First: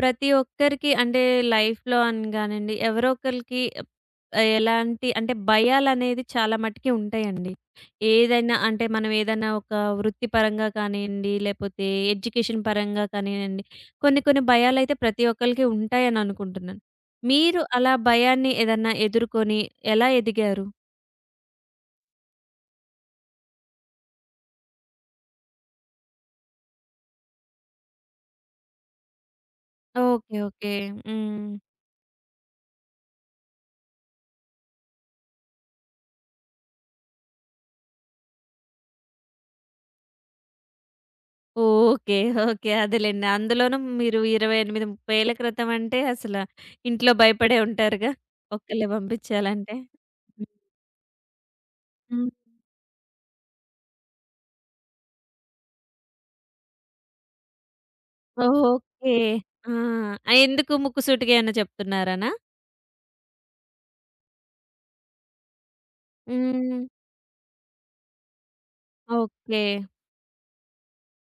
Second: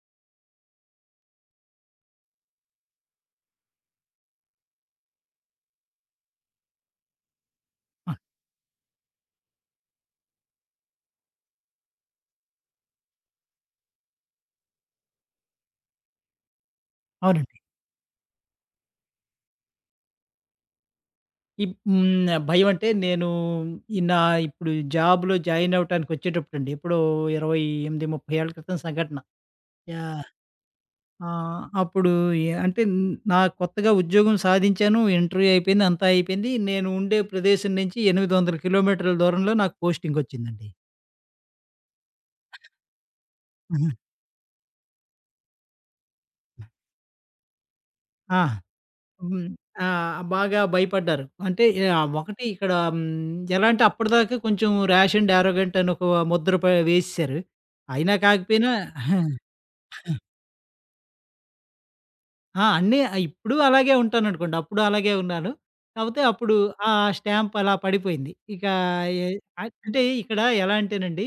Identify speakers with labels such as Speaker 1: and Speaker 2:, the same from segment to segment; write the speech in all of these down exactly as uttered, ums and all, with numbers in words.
Speaker 1: ప్రతి ఒక్కరికి అంటే లైఫ్‌లో అని గానండి, ఎవరో ఒకళ్ళకి ఆహ్, ఎలాంటి అంటే భయాలనేది చాలా మటికి ఉంటాయండి.
Speaker 2: ఆ!
Speaker 1: ఏదైనా అంటే మనం ఏదైనా ఒక వృత్తిపరంగా కానియండి, లేపోతే ఎడ్యుకేషన్ పరంగా కానియండి, కొన్ని కొన్ని భయాలైతే ప్రతి ఒక్కళ్ళకి ఉంటాయని అనుకుంటున్నాను.
Speaker 2: అవునండి.
Speaker 1: మీరు అలా భయాన్ని ఏదన్నా ఎదుర్కొని ఎలా ఎదిగారు?
Speaker 2: ఇప్ హ్మ్. భయం అంటే నేను ఈ నా ఇప్పుడు జాబ్‌లో జాయిన్ అవ్వటానికి వచ్చేటప్పుడండి. ఎప్పుడో ఇరవై ఎనిమిది, ముప్పై ఏళ్ల క్రితం సంఘటన. యాహ్!
Speaker 1: ఓకే. ఓకే. హ్మ్.
Speaker 2: ఆహ్, అప్పుడు ఎ అంటే న- నా కొత్తగా ఉద్యోగం సాధించాను. ఇంటర్వ్యూ అయిపోయింది. అంతా అయిపోయింది. నేను ఉండే ప్రదేశం నుంచి ఎనిమిది వందల కిలోమీటర్ల దూరంలో నాకు పోస్టింగ్ వచ్చిందండి.
Speaker 1: ఓకే. ఓకే. అదేలెండి. అందులోనూ
Speaker 2: హుహు.
Speaker 1: మీరు ఇరవై ఎనిమిది, ముప్పై ఏళ్ల క్రితం అంటే అసల ఇంట్లో భయపడే ఉంటారుగా?
Speaker 2: ఆ!
Speaker 1: ఒక్కళ్ళే
Speaker 2: హ్మ్.
Speaker 1: పంపించాలంటే?
Speaker 2: ఆ! బాగా భయపడ్డారు. అంటే ఆహ్,
Speaker 1: హ్మ్.
Speaker 2: ఒకటి ఇక్కడ హ్మ్, ఎలా అంటే అప్పటిదాకా కొంచెం ర్యాష్ అండ్ యారోగెంట్ అని ఒక ముద్ర ప వేసేసారు. అయినా కాకపోయినా
Speaker 1: ఓకే. ఆ! ఆహ్, ఎందుకు ముక్కుసూటిగా ఏమన్నా చెప్తున్నారనా?
Speaker 2: ఆ! అన్నీ ఆహ్, ఇప్పుడు అలాగే ఉంటాననుకోండి. అప్పుడు అలాగే ఉన్నాను. కాపోతే అప్పుడు
Speaker 1: హ్మ్.
Speaker 2: ఆ స్టాంప్ అలా పడిపోయింది. ఇక ఎ
Speaker 1: ఓకే.
Speaker 2: అన్ అంటే ఇక్కడ ఎలా అంటేనండి,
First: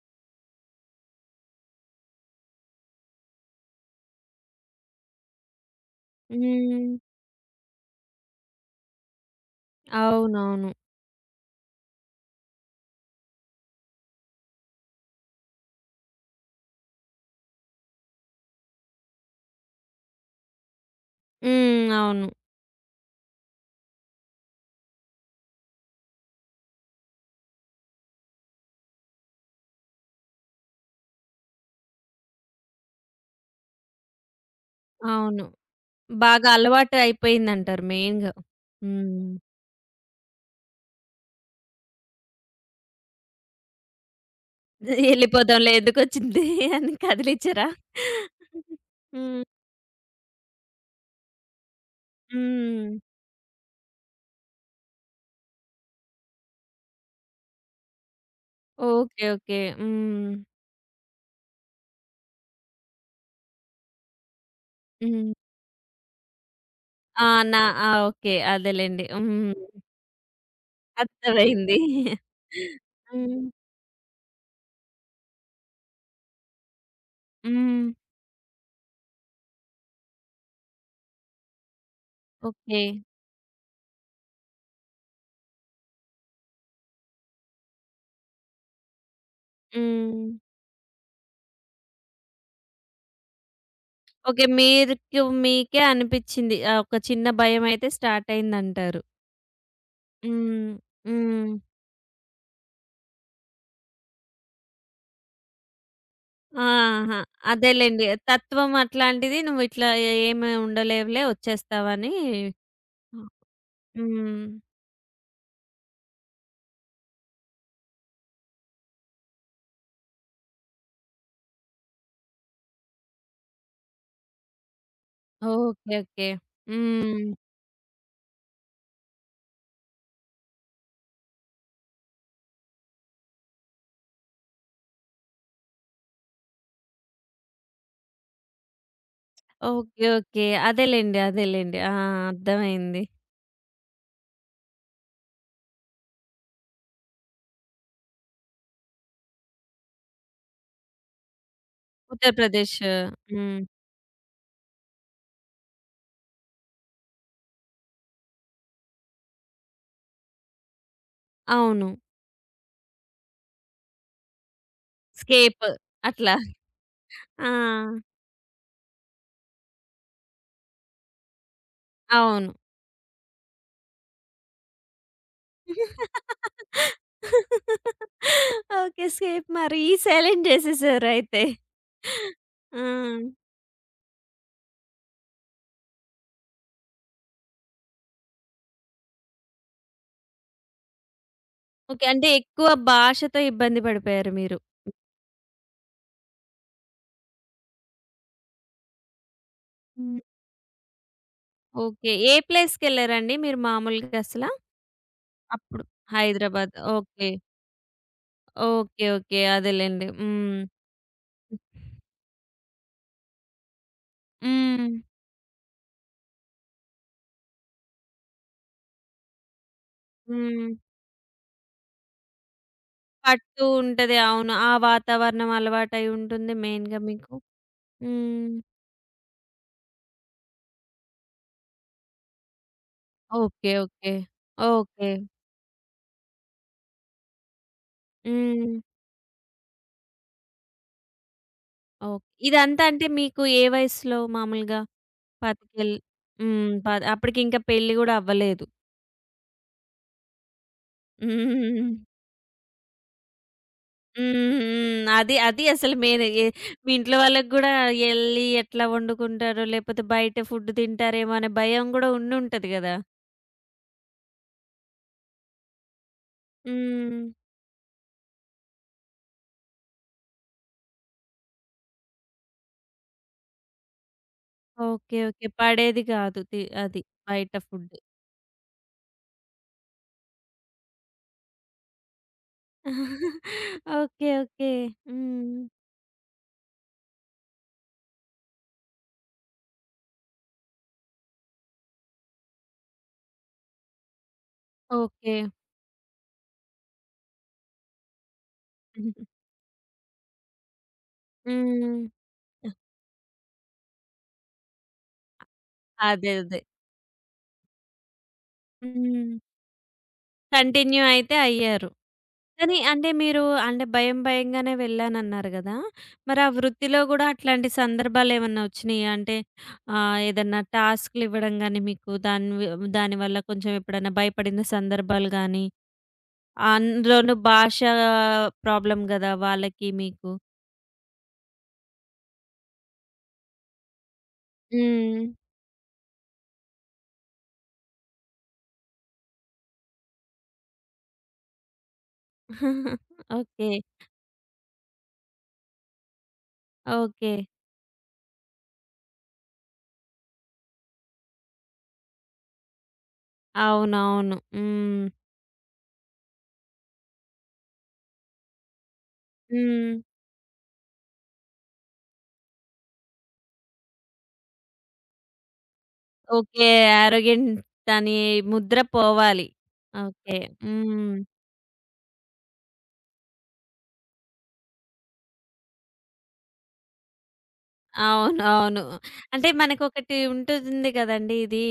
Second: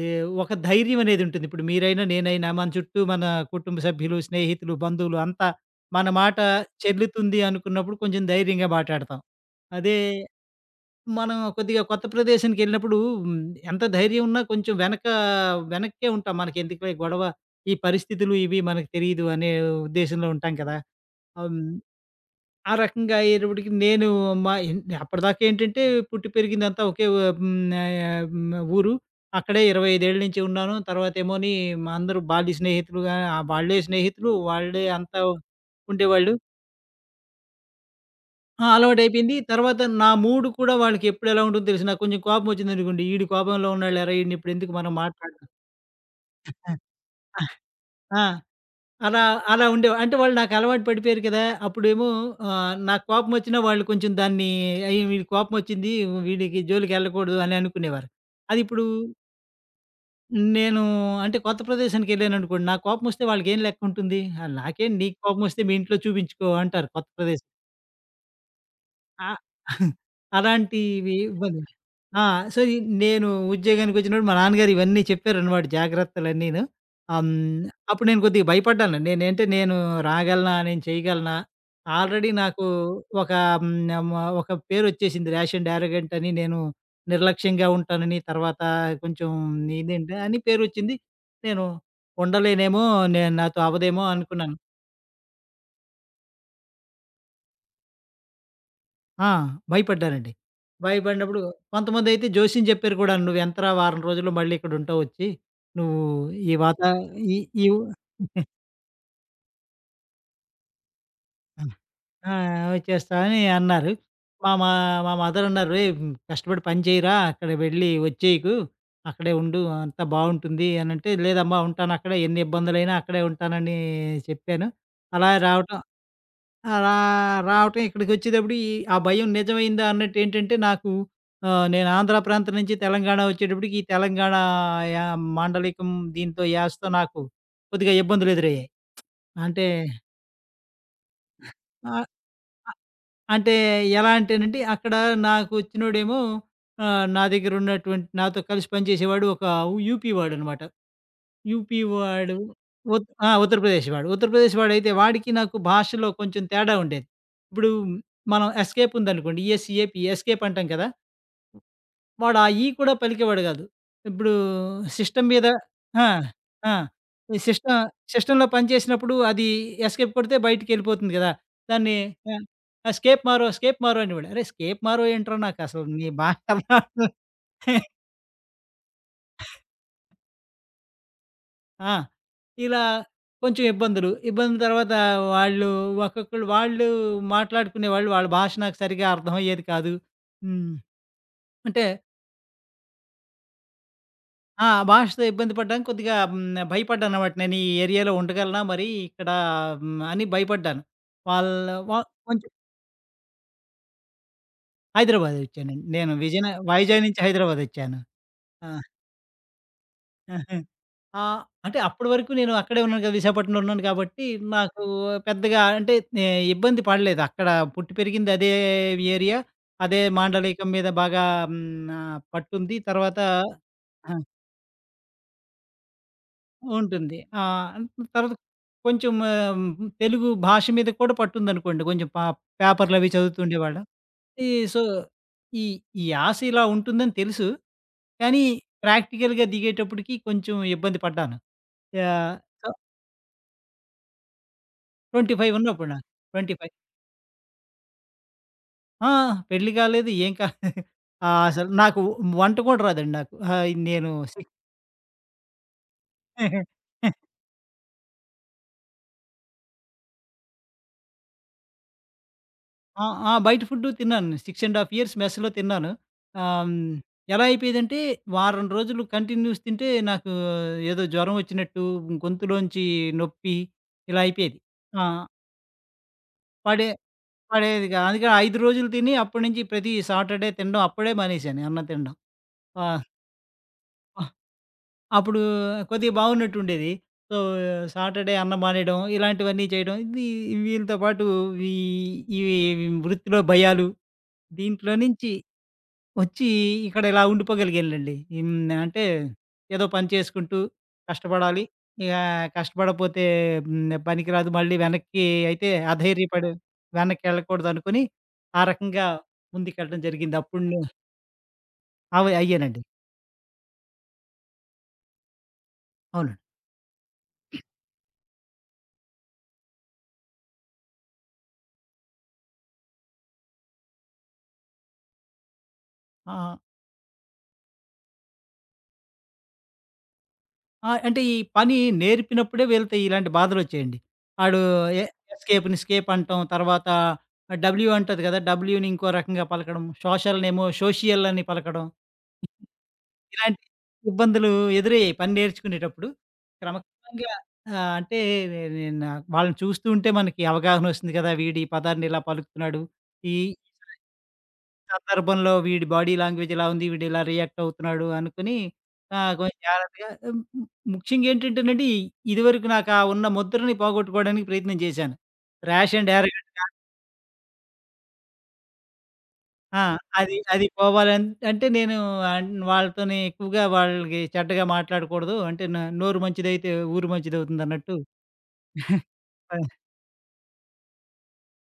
Speaker 2: ఈ ఒక ధైర్యం అనేదుంటుంది. ఇప్పుడు మీరైనా, నేనైనా మన చుట్టూ మన కుటుంబ సభ్యులు, స్నేహితులు, బంధువులు అంతా మన మాట
Speaker 1: హ్మ్.
Speaker 2: చెల్లుతుంది అనుకున్నప్పుడు కొంచెం ధైర్యంగా మాటాడతాం. అదే
Speaker 1: అవునవును.
Speaker 2: మనం కొద్దిగా కొత్త ప్రదేశానికెళ్ళినప్పుడు హ్మ్, ఎంత ధైర్యం ఉన్నా కొంచెం వెనక వెనక్కే ఉంటాం. మనకెందుకులే గొడవ, ఈ పరిస్థితులు ఇవి మనకు తెలీదు అనే ఉద్దేశంలో ఉంటాం కదా! ఆహ్, హ్మ్.
Speaker 1: హ్మ్. అవును.
Speaker 2: ఆ రకంగా అయ్యేటప్పటికి నేను మా ఇన్ అప్పటిదాకా ఏంటంటే పుట్టి పెరిగిందంతా ఒకే వ హ్మ్. ఆహ్, హ్మ్. ఊరు. అక్కడే ఇరవై ఐదు ఏళ్ల నుంచి ఉన్నాను. తర్వాతేమోని మా అందరూ బాల్య స్నేహితులుగా ఆహ్, వాళ్ళే స్నేహితులు. వాళ్ళే అంతా
Speaker 1: అవును.
Speaker 2: ఉండేవాళ్ళు.
Speaker 1: బాగా అలవాటు అయిపోయిందంటారు మెయిన్‌గా.
Speaker 2: ఆ!
Speaker 1: హ్మ్.
Speaker 2: అలవాటైపోయింది. తర్వాత నా మూడ్ కూడా వాళ్ళకెప్పుడు ఎలా ఉంటుందో తెలుసు. నాకు కొంచెం కోపం వచ్చిందనుకోండి, ఈడు కోపంలో ఉన్నాడులేరా! ఈడినిప్పుడెందుకు మనం మాట్లాడడం
Speaker 1: ఎళ్ళిపోదాంలే ఎందుకొచ్చింది అని కదిలిచ్చారా?
Speaker 2: ఆ! అలా
Speaker 1: హ్మ్.
Speaker 2: అలా ఉండేవా అంటే వాళ్ళు నాకు అలవాటు పడిపోయారు కదా! అప్పుడేమో ఆహ్,
Speaker 1: హ్మ్.
Speaker 2: నాకు కోపమొచ్చినా వాళ్ళు కొంచెం దాన్ని అయ్యో! వీడికి కోపమొచ్చింది వీడికి జోలికెళ్ళకూడదు అని అనుకునేవారు. అది ఇప్పుడు
Speaker 1: ఓకే. ఓకే. హ్మ్.
Speaker 2: నేను అంటే కొత్త ప్రదేశానికెళ్ళాననుకోండి, నాకు కోపమొస్తే వాళ్ళకేం లెక్కుంటుంది? ఆహ్, నాకేం నీకు
Speaker 1: హ్మ్.
Speaker 2: కోపమొస్తే మీ ఇంట్లో చూపించుకో అంటారు కొత్త
Speaker 1: ఆ!
Speaker 2: ప్రదేశం.
Speaker 1: నా ఆ! ఓకే. అదేలెండి.
Speaker 2: ఆ!
Speaker 1: హ్మ్.
Speaker 2: అలాంటివి ఇబ్బంది.
Speaker 1: అర్థమైంది.
Speaker 2: ఆ! సో, ఈ నేను
Speaker 1: హ్మ్.
Speaker 2: ఉద్యోగానికొచ్చినప్పుడు మా నాన్నగారు ఇవన్నీ చెప్పారనమాట జాగ్రత్తలన్నీను. ఆహ్, హ్మ్,
Speaker 1: హ్మ్.
Speaker 2: అప్పుడు నేను కొద్దిగా భయపడ్డాను. నేనంటే నేను రాగలనా? నేను చేయగలనా? ఆల్రెడీ నాకు
Speaker 1: ఓకే.
Speaker 2: ఒక హ్మ్, మ ఒక పేరొచ్చేసింది ర్యాష్ అండ్ యారోగెంట్ అని. నేను నిర్లక్ష్యంగా ఉంటానని, తర్వాత కొంచెం ఇదేంటి
Speaker 1: హ్మ్.
Speaker 2: అని పేరొచ్చింది. నేను ఉండలేనేమో, నేను నాతో అవ్వదేమో
Speaker 1: ఓకే.
Speaker 2: అనుకున్నాను.
Speaker 1: మీరుకు మీకే అనిపిచ్చింది. ఆహ్, ఒక చిన్న భయమైతే స్టార్ట్ అయిందంటారు.
Speaker 2: ఆ! భయపడ్డానండి.
Speaker 1: హ్మ్.
Speaker 2: భయపడినప్పుడు
Speaker 1: హ్మ్.
Speaker 2: కొంతమందైతే జోస్యం చెప్పారు కూడాను. "నువ్వెంతరా వారం రోజుల్లో మళ్ళీ ఇక్కడుంటావు వచ్చి. నువ్వు ఈ వాతా
Speaker 1: ఆహా!
Speaker 2: ఈ ఈ"
Speaker 1: అదేలెండి. తత్వం అట్లాంటిది నువ్వు ఇట్లా ఏ ఏమి ఉండలేవులే వచ్చేస్తావని.
Speaker 2: ఆ! వచ్చేస్తా అని అన్నారు.
Speaker 1: హ్మ్.
Speaker 2: మా మా మా మదరన్నారు, "ఏయ్! కష్టపడి పని చేయరా, అక్కడ వెళ్ళి వచ్చేయకు. అక్కడే ఉండు అంతా బావుంటుంది" అనంటే, "లేదమ్మా ఉంటానక్కడే ఎన్ని ఇబ్బందులైనా అక్కడే ఉంటానని" చెప్పాను. అలా రావటం
Speaker 1: ఓకే. ఓకే.
Speaker 2: అలా
Speaker 1: హ్మ్.
Speaker 2: రావటం ఇక్కడికొచ్చేటప్పుడు ఈ ఆ భయం నిజమైందా అన్నట్టేంటంటే నాకు ఆహ్, నేను ఆంధ్ర ప్రాంతం నుంచి తెలంగాణ వచ్చేటప్పటికి ఈ తెలంగాణ యా మాండలికం దీంతో యాసతో నాకు కొద్దిగా ఇబ్బందులెదురయ్యాయి. అంటే
Speaker 1: ఓకే. ఓకే. అదేలెండి. అదేలెండి. ఆ!
Speaker 2: ఆహ్,
Speaker 1: అర్థమైంది.
Speaker 2: అంటే ఎలా అంటేనండి అక్కడ నాకొచ్చినోడేమో, ఆహ్, నా దగ్గరున్నటువంటి నాతో కలిసి పనిచేసేవాడు ఒక యూపీ వాడనమాట. యూపీ వాడు.
Speaker 1: ఉత్తరప్రదేశ్.
Speaker 2: ఉత్ ఆ!
Speaker 1: హ్మ్.
Speaker 2: ఉత్తరప్రదేశ్ వాడు. ఉత్తరప్రదేశ్ వాడైతే వాడికి నాకు భాషలో కొంచెం తేడా ఉండేది. ఇప్పుడు మనం ఎస్కేప్ ఉందనుకోండి, ఈఎస్ఈఏపీ ఎస్కేప్ అంటాం కదా!
Speaker 1: అవును.
Speaker 2: వాడు ఆ ఈ కూడా పలికేవాడు కాదు. ఇప్పుడు సిస్టమ్ మీద
Speaker 1: స్కేప్
Speaker 2: ఆ!
Speaker 1: అట్లా.
Speaker 2: ఆ! ఈ
Speaker 1: ఆ!
Speaker 2: సిస్టమ్ సిస్టమ్‌లో పనిచేసినప్పుడు అది ఎస్కేప్ కొడితే బయటికెళ్ళిపోతుంది కదా! దాన్ని ఆ!
Speaker 1: అవును.
Speaker 2: ఆ! స్కేప్ మారో, స్కేప్ మారో అనేవాడు. అరేయ్! స్కేప్ మారో ఏంట్రా నాకసలు నీ భాష అర్థం అవ్వట్లేదు.
Speaker 1: ఓకే. స్కేప్ మరి సైలెంట్ చేసేసారయితే.
Speaker 2: ఆ!
Speaker 1: ఆ!
Speaker 2: ఇలా కొంచెం ఇబ్బందులు. ఇబ్బంది తర్వాత వాళ్ళు ఒక్కొక్కళ్ళు వాళ్ళు మాట్లాడుకునేవాళ్ళు. వాళ్ళ భాష నాకు సరిగ్గా అర్థమయ్యేది కాదు. హ్మ్. అంటే
Speaker 1: ఓకే. అంటే ఎక్కువ భాషతో ఇబ్బంది పడిపోయారు మీరు.
Speaker 2: ఆ! భాషతో ఇబ్బంది పడ్డానికి కొద్దిగా హ్మ్. భయపడ్డాననమాట. నేను ఈ ఏరియాలో ఉండగలనా మరి ఇక్కడ హ్మ్.
Speaker 1: హ్మ్.
Speaker 2: అని భయపడ్డాను. వాళ్ళ వ
Speaker 1: ఓకే. ఏ
Speaker 2: కొంచెం
Speaker 1: ప్లేస్‌కెళ్లారండి మీరు మామూలుగా అసలా? అప్పుడు.
Speaker 2: హైదరాబాదొచ్చానండి. నేను విజయన
Speaker 1: హైదరాబాద్.
Speaker 2: వైజాగ్ నుంచి
Speaker 1: ఓకే.
Speaker 2: హైదరాబాదొచ్చాను. ఆ!
Speaker 1: ఓకే. ఓకే. అదేలెండి. హ్మ్.
Speaker 2: ఆ! అంటే అప్పటి వరకు నేను అక్కడే ఉన్నాను కదా! విశాఖపట్నంలో ఉన్నాను కాబట్టి, నాకు
Speaker 1: హ్మ్.
Speaker 2: పెద్దగా అంటే నే ఇబ్బంది పడలేదు. అక్కడ పుట్టి పెరిగింది అదే ఏరియా. అదే మాండలికం
Speaker 1: హ్మ్.
Speaker 2: మీద బాగా హ్మ్, ఆహ్, పట్టుంది. తర్వాత
Speaker 1: పడుతూ
Speaker 2: ఆ!
Speaker 1: ఉంటది. అవును. ఆ వాతావరణం అలవాటై ఉంటుంది మెయిన్‌గా
Speaker 2: ఉంటుంది.
Speaker 1: మీకు.
Speaker 2: ఆ! తర్వాత
Speaker 1: హ్మ్.
Speaker 2: కొంచెం ఆహ్, తెలుగు భాష మీద కూడా పట్టుందనుకోండి. కొంచెం పా పేపర్‌లు అవి
Speaker 1: ఓకే.
Speaker 2: చదువుతుండేవాళ్ళం.
Speaker 1: ఓకే.
Speaker 2: ఈ సో,
Speaker 1: ఓకే.
Speaker 2: ఈ ఈ యాస ఇలా ఉంటుందని తెలుసు. కానీ
Speaker 1: హ్మ్.
Speaker 2: ప్రాక్టికల్‌గా దిగేటప్పటికి కొంచెం ఇబ్బంది పడ్డాను.
Speaker 1: ఓకే.
Speaker 2: యాహ్!
Speaker 1: ఇదంతా అంటే మీకు ఏ వయసులో మామూలుగా?
Speaker 2: ఇరవై ఐదు
Speaker 1: 10కెళ్
Speaker 2: ఉన్నప్పుడా?
Speaker 1: హ్మ్.
Speaker 2: ఇరవై ఐదు
Speaker 1: పద్ అప్పటికింకా పెళ్లి గూడా అవ్వలేదు.
Speaker 2: ఆ! పెళ్లి కాలేదు. ఏం కాలేదు.
Speaker 1: హ్మ్.
Speaker 2: ఆ! అసలు
Speaker 1: హ్మ్.
Speaker 2: నాకు వంట కూడా రాదండి నాకు. ఆహ్, నేను సిక్
Speaker 1: హ్మ్. అది అది అసలు మెయిన్. ఏ మీ ఇంట్లో వాళ్ళకి గూడా ఎళ్లి ఎట్లా వండుకుంటారో, లేపోతే బయట ఫుడ్ తింటారేమో అనే భయం గూడా ఉండుంటది గదా!
Speaker 2: ఆ! ఆ! బయట ఫుడ్డు తిన్నాను. ఆరున్నర ½ ఇయర్స్ మెస్‌లో తిన్నాను. ఆహ్, హ్మ్,
Speaker 1: హ్మ్.
Speaker 2: ఎలా అయిపోయేదంటే వారం రోజులు కంటిన్యూస్ తింటే నాకు ఏదో జ్వరం వచ్చినట్టు, గొంతులోంచి నొప్పి ఇలా అయిపోయేది. ఆ!
Speaker 1: ఓకే. ఓకే. పడేది గాదు. తి
Speaker 2: పడే
Speaker 1: అది బయట ఫుడ్.
Speaker 2: పడేదిగా అందుకే ఐదు రోజులు తిని అప్పటి నుంచి ప్రతి సాటర్‌డే తినడం అప్పుడే మానేశాను అన్నం తినడం. ఆ!
Speaker 1: ఓకే. ఓకే.
Speaker 2: అప్పుడు
Speaker 1: హ్మ్.
Speaker 2: కొద్దిగా బాగున్నట్టుండేది. సో, సాటర్‌డే అన్నం మానేయడం, ఇలాంటివన్నీ చేయడం. ఇది వీళ్ళతో పాటు ఈ ఈ వృత్తిలో భయాలు, దీంట్లో నుంచి
Speaker 1: ఓకే.
Speaker 2: వచ్చి ఇక్కడ ఇలా ఉండిపోగలిగానులెండి. హ్మ్. అంటే
Speaker 1: హుహు.
Speaker 2: ఏదో పని చేసుకుంటూ కష్టపడాలి.
Speaker 1: హ్మ్.
Speaker 2: ఇక కష్టపడపోతే హ్మ్. పనికిరాదు. మళ్ళీ వెనక్కి అయితే
Speaker 1: అదే.
Speaker 2: అధైర్యపడి
Speaker 1: అదే.
Speaker 2: వెనక్కెళ్ళకూడదనుకుని, ఆ రకంగా
Speaker 1: హ్మ్.
Speaker 2: ముందుకెళ్ళడం జరిగింది. అప్పుడు నే
Speaker 1: కంటిన్యూ అయితే అయ్యారు.
Speaker 2: అవ్
Speaker 1: కానీ
Speaker 2: అయ్యానండి.
Speaker 1: అంటే మీరు అంటే భయం భయంగానే వెళ్ళానన్నారు గదా! మరి
Speaker 2: అవునండి.
Speaker 1: ఆ వృత్తిలో గూడా అట్లాంటి సందర్భాలేమన్నా ఒచ్చినాయా? అంటే ఆహ్, ఏదన్నా టాస్క్‌లు ఇవ్వడం గానీ మీకు దాని వి దానివల్ల కొంచెం ఎప్పుడన్నా భయపడిన సందర్భాలు గానీ,
Speaker 2: ఆ!
Speaker 1: అందులోనూ భాష ప్రాబ్లమ్ గదా! వాళ్ళకి మీకు.
Speaker 2: ఆ! అంటే ఈ పని నేర్పినప్పుడే వీళ్ళతో ఇలాంటి బాధలొచ్చాయండి. ఆడు ఎ
Speaker 1: హ్మ్.
Speaker 2: ఎస్‌కేప్‌ని స్కేప్ అంటాం. తర్వాత డబ్ల్యూ అంటది కదా! డబ్ల్యూని ఇంకో రకంగా పలకడం. సోషల్‌నేమో సోషియల్ అని పలకడం. ఇలాంటి
Speaker 1: ఓకే.
Speaker 2: ఇబ్బందులు ఎదురయ్యాయి పని నేర్చుకునేటప్పుడు.
Speaker 1: ఓకే.
Speaker 2: క్రమక్రమంగా ఆహ్, అంటే నే నేను వాళ్ళని చూస్తూ ఉంటే మనకి అవగాహనొస్తుంది కదా! వీడు ఈ పదాన్ని ఇలా పలుకుతున్నాడు. ఈ
Speaker 1: అవునవును. హ్మ్.
Speaker 2: సందర్భంలో వీడి బాడీ లాంగ్వేజ్ ఇలా ఉంది. వీడు ఇలా రియాక్ట్ అవుతున్నాడు అనుకుని ఆహ్, కొంచెం
Speaker 1: హ్మ్.
Speaker 2: జాగ్రత్తగా హ్మ్, ము ముఖ్యంగా ఏంటంటేనండి ఇదివరకు నాకు ఆ ఉన్న ముద్రని పోగొట్టుకోవడానికి ప్రయత్నం చేశాను. ర్యాష్ అండ్ ఎర్రగడ్డ
Speaker 1: ఓకే. యారోగెంట్ అని ముద్ర పోవాలి.
Speaker 2: ఆ! అది
Speaker 1: ఓకే.
Speaker 2: అది
Speaker 1: హ్మ్.
Speaker 2: పోవాలని అంటే నేను ఆహ్, వాళ్ళతోని ఎక్కువగా వాళ్ళకి చెడ్డగా మాట్లాడకూడదు. అంటే నా నోరు మంచిదైతే ఊరు మంచిదవుతుందన్నట్టు
Speaker 1: అవునవును. అంటే
Speaker 2: ఆ!
Speaker 1: మనకొకటి ఉంటుంది గదండీ! ఇది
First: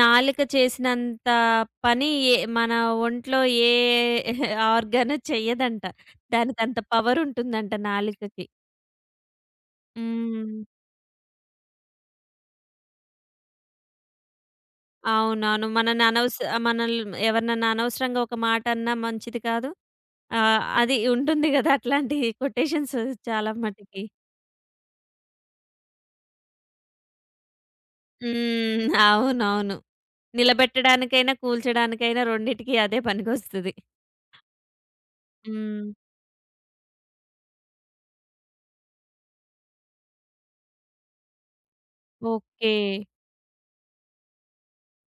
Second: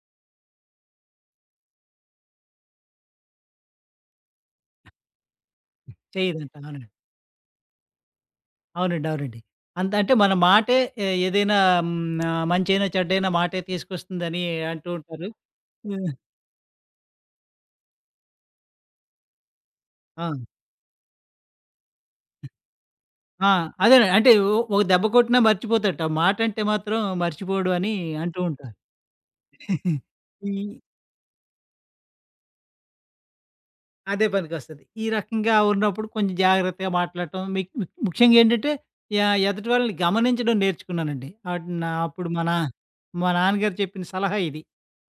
Speaker 1: నాలుక చేసినంత పని ఏ మన ఒంట్లో ఏ ఆర్గాను చెయ్యదంట.
Speaker 2: చేయదంట.
Speaker 1: దానికంత
Speaker 2: అవునండి.
Speaker 1: పవరుంటుందంట నాలుకకి.
Speaker 2: అవునండి. అవునండి. అంత అంటే మన
Speaker 1: హ్మ్.
Speaker 2: మాటే ఏ- ఏదైనా హ్మ్, ఆహ్, మంచైనా చెడ్డైనా మాటే తీసుకొస్తుందని అంటూ ఉంటారు.
Speaker 1: అవునవును. మనని అనవస మనల్ ఎవరినన్నా అనవసరంగా ఒక మాటన్నా మంచిది కాదు.
Speaker 2: ఆ!
Speaker 1: ఆహ్, అది ఉంటుంది గదా! అట్లాంటి కొటేషన్స్
Speaker 2: ఆ!
Speaker 1: చాలా మటికి.
Speaker 2: అదేనండి. అంటే ఓ ఒక దెబ్బ కొట్టినా మర్చిపోతాడట. ఆ మాటంటే మాత్రం మర్చిపోడు అని అంటూ ఉంటారు.
Speaker 1: హ్మ్. అవునవును.
Speaker 2: ఈ
Speaker 1: నిలబెట్టడానికైనా, కూల్చడానికైనా రెండిటికి అదే పనికొస్తది.
Speaker 2: అదే పనికొస్తది. ఈ రకంగా
Speaker 1: హ్మ్.
Speaker 2: ఉన్నప్పుడు కొంచెం జాగ్రత్తగా మాట్లాడటం మిక్ మిక్ ముఖ్యంగా ఏంటంటే య ఎదుటి వాళ్ళని గమనించడం నేర్చుకున్నానండి. అటు నా అప్పుడు మా నా
Speaker 1: ఓకే.
Speaker 2: మా నాన్నగారు చెప్పిన సలహా ఇది.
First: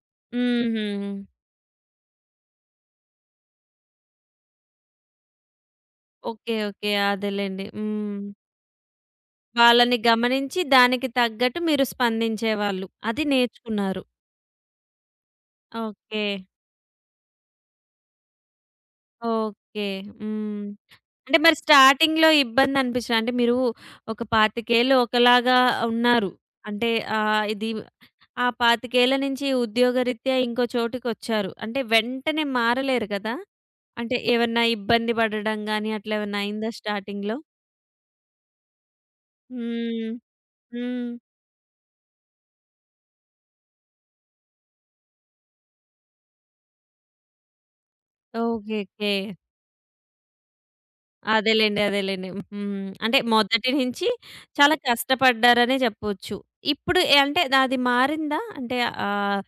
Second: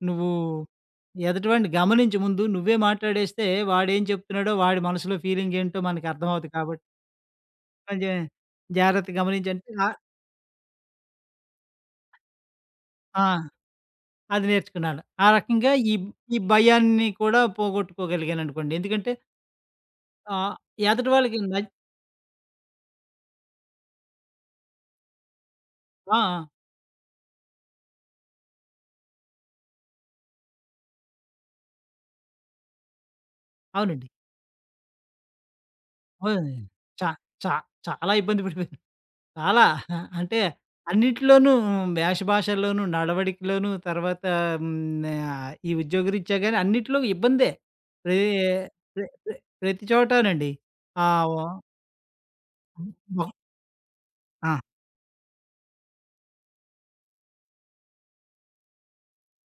Speaker 2: "నువ్వు
Speaker 1: హుహు.
Speaker 2: ఎదుటివాడిని గమనించు ముందు. నువ్వే మాట్లాడేస్తే వాడేం చెప్తున్నాడో, వాడి మనసులో ఫీలింగ్ ఏంటో మనకు అర్థమవుతది
Speaker 1: ఓకే.
Speaker 2: కాబట్టి
Speaker 1: ఓకే. అదేలెండి.
Speaker 2: కొంచెం
Speaker 1: హ్మ్.
Speaker 2: జాగ్రత్తగా గమనించంటే." ఆ!
Speaker 1: వాళ్ళని గమనించి దానికి తగ్గట్టు మీరు స్పందించేవాళ్ళు. అది
Speaker 2: ఆ!
Speaker 1: నేర్చుకున్నారు.
Speaker 2: అది నేర్చుకున్నాను. ఆ రకంగా ఈ
Speaker 1: ఓకే.
Speaker 2: ఈ భయాన్ని కూడా పోగొట్టుకోగలిగాననుకోండి. ఎందుకంటే
Speaker 1: ఓకే.
Speaker 2: ఆహ్,
Speaker 1: హ్మ్.
Speaker 2: ఎదటి
Speaker 1: అంటే
Speaker 2: వాళ్ళకి
Speaker 1: మరి
Speaker 2: నచ్
Speaker 1: స్టార్టింగ్‌లో ఇబ్బందనిపించదా? అంటే మీరు ఒక ఇరవై ఐదు ఏళ్ళు ఒకలాగా
Speaker 2: ఆ!
Speaker 1: ఉన్నారు.
Speaker 2: ఆ!
Speaker 1: అంటే ఆహ్, ఇది ఆ ఇరవై ఐదు ఏళ్ల నుంచి ఉద్యోగరీత్యా ఇంకో చోటుకొచ్చారు. అంటే వెంటనే మారలేరు కదా!
Speaker 2: అవునండి.
Speaker 1: అంటే ఏమన్నా ఇబ్బంది పడడం గాని అట్లా ఏమన్నా
Speaker 2: అవును.
Speaker 1: అయిందా
Speaker 2: చా
Speaker 1: స్టార్టింగ్‌లో?
Speaker 2: చా చాలా ఇబ్బంది పడిపోయాను. చాలా
Speaker 1: హ్మ్.
Speaker 2: అంటే
Speaker 1: హ్మ్.
Speaker 2: అన్నిట్లోనూ వేష భాషల్లోనూ, నడవడికలోనూ తర్వాత హ్మ్, ఆహ్, ఈ ఉద్యోగరీత్యా గాని అన్నిట్లో ఇబ్బందే. ప్రే
Speaker 1: ఓకే.
Speaker 2: ప్రె
Speaker 1: ఓకే.
Speaker 2: ప్రె ప్రతి చోటానండి. ఆ! ఓ
Speaker 1: అదేలెండి. అదేలెండి. హ్మ్.
Speaker 2: హ్మ్.
Speaker 1: అంటే
Speaker 2: బ
Speaker 1: మొదటి నుంచి
Speaker 2: ఆ!
Speaker 1: చాలా కష్టపడ్డారనే చెప్పొచ్చు. ఇప్పుడు ఎ అంటే అది మారిందా? అంటే ఆహ్,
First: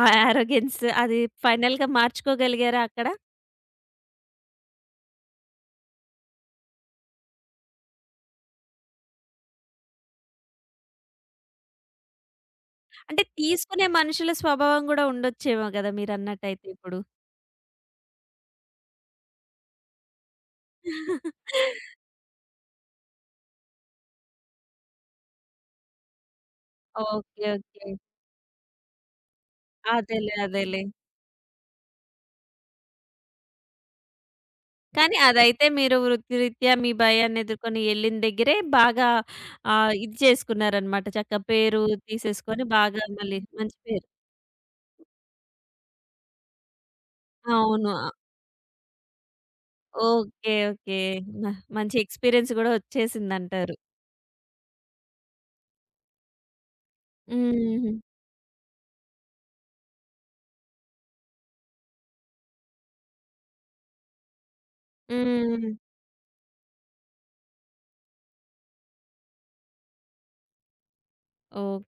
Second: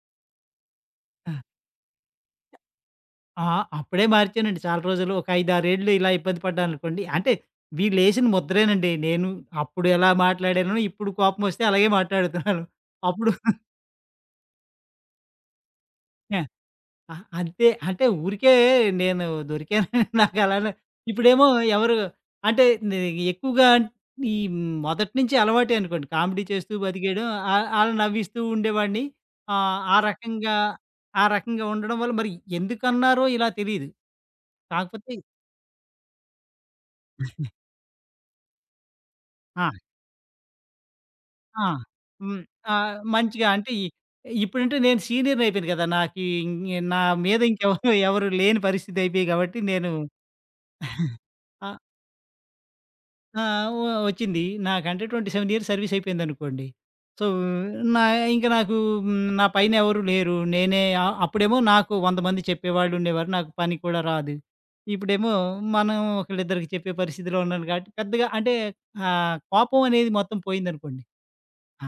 Speaker 1: ఆ యారోగెన్స్ అది
Speaker 2: ఆ!
Speaker 1: ఫైనల్‌గా మార్చుకోగలిగారా అక్కడ?
Speaker 2: ఆ! అప్పుడే మార్చానండి. చాలా రోజులు ఒక ఐదు, ఆరు ఏళ్ళు ఇలా ఇబ్బంది పడ్డాననుకోండి. అంటే వీళ్ళేసిన ముద్రేనండి. నేను అప్పుడు ఎలా మాట్లాడానో ఇప్పుడు కోపమొస్తే అలాగే మాట్లాడుతున్నాను.
Speaker 1: అంటే
Speaker 2: అప్పుడు
Speaker 1: తీసుకునే మనుషుల స్వభావం గూడా ఉండొచ్చేమో గదా!
Speaker 2: యాహ్!
Speaker 1: మీరన్నట్టయితే ఇప్పుడు.
Speaker 2: అ అంతే. అంటే ఊరికే నేను దొరికానని నాకలానే ఇప్పుడేమో ఎవరు అంటే నే ఎక్కువగా ఈ మొదటి నుంచి అలవాటే అనుకోండి. కామెడీ చేస్తూ బతికేయడం
Speaker 1: ఓకే.
Speaker 2: ఆ
Speaker 1: ఓకే.
Speaker 2: అలా నవ్విస్తూ ఉండేవాడిని. ఆహ్, ఆ
Speaker 1: అదేలే.
Speaker 2: రకంగా
Speaker 1: అదేలే.
Speaker 2: ఆ రకంగా ఉండడం వల్ల మరి ఎందుకన్నారో ఇలా తెలీదు. కాకపోతే
Speaker 1: కానీ అదైతే మీరు వృత్తిరీత్యా మీ భయాన్ని ఎదుర్కొని ఎళ్ళిన దగ్గరే బాగా
Speaker 2: ఆ!
Speaker 1: ఆహ్, ఇది చేసుకున్నారనమాట. చక్కగా
Speaker 2: ఆ!
Speaker 1: పేరు
Speaker 2: హ్మ్.
Speaker 1: తీసేసుకొని
Speaker 2: ఆహ్,
Speaker 1: బాగా మళ్ళీ
Speaker 2: మంచిగా అంటే
Speaker 1: మంచి
Speaker 2: ఇ
Speaker 1: పేరు.
Speaker 2: ఇప్పుడంటే నేను సీనియర్‌ని అయిపోయాను కదా! నాకు ఇంగ నా మీద
Speaker 1: అవును.
Speaker 2: ఇంకెవరు
Speaker 1: ఆ!
Speaker 2: ఎవరు లేని పరిస్థితి అయిపోయి కాబట్టి నేను
Speaker 1: ఓకే. ఓకే. మ
Speaker 2: ఆ!
Speaker 1: మంచి ఎక్స్‌పీరియన్స్ గూడా
Speaker 2: ఆ!
Speaker 1: ఒచ్చేసిందంటారు.
Speaker 2: వ వచ్చింది. నాకంటే ఇరవై ఏడు ఇయర్స్ సర్వీస్ అయిపోయిందనుకోండి. సో,
Speaker 1: హుహు.
Speaker 2: నా ఇంక నాకు హ్మ్, నా పైన ఎవరు లేరు. నేనే ఆహ్, అప్పుడేమో నాకు వంద మంది చెప్పేవాళ్ళు ఉండేవారు. నాకు పని కూడా రాదు. ఇప్పుడేమో
Speaker 1: హ్మ్.
Speaker 2: మనం ఒకళ్ళిద్దరికి చెప్పే పరిస్థితిలో ఉన్నాను కాబట్టి పెద్దగా అంటే ఆహ్, కోపం అనేది మొత్తం పోయిందనుకోండి.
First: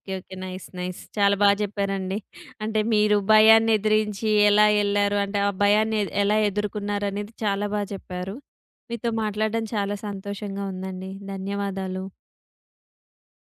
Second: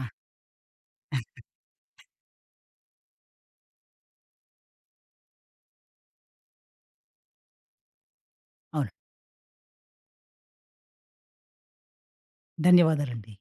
Speaker 2: ఆ!
Speaker 1: ఓకే. నైస్. నైస్. చాలా బా జెప్పారండి. అంటే మీరు భయాన్ని ఎదిరించి ఎలా ఎళ్లారు? అంటే ఆ భయాన్ని ఎ ఎలా ఎదుర్కొన్నారనేది చాలా బా జెప్పారు.
Speaker 2: అవును.
Speaker 1: మీతో మాట్లాడడం చాలా సంతోషంగా ఉందండి. ధన్యవాదాలు.
Speaker 2: ధన్యవాదాలండి.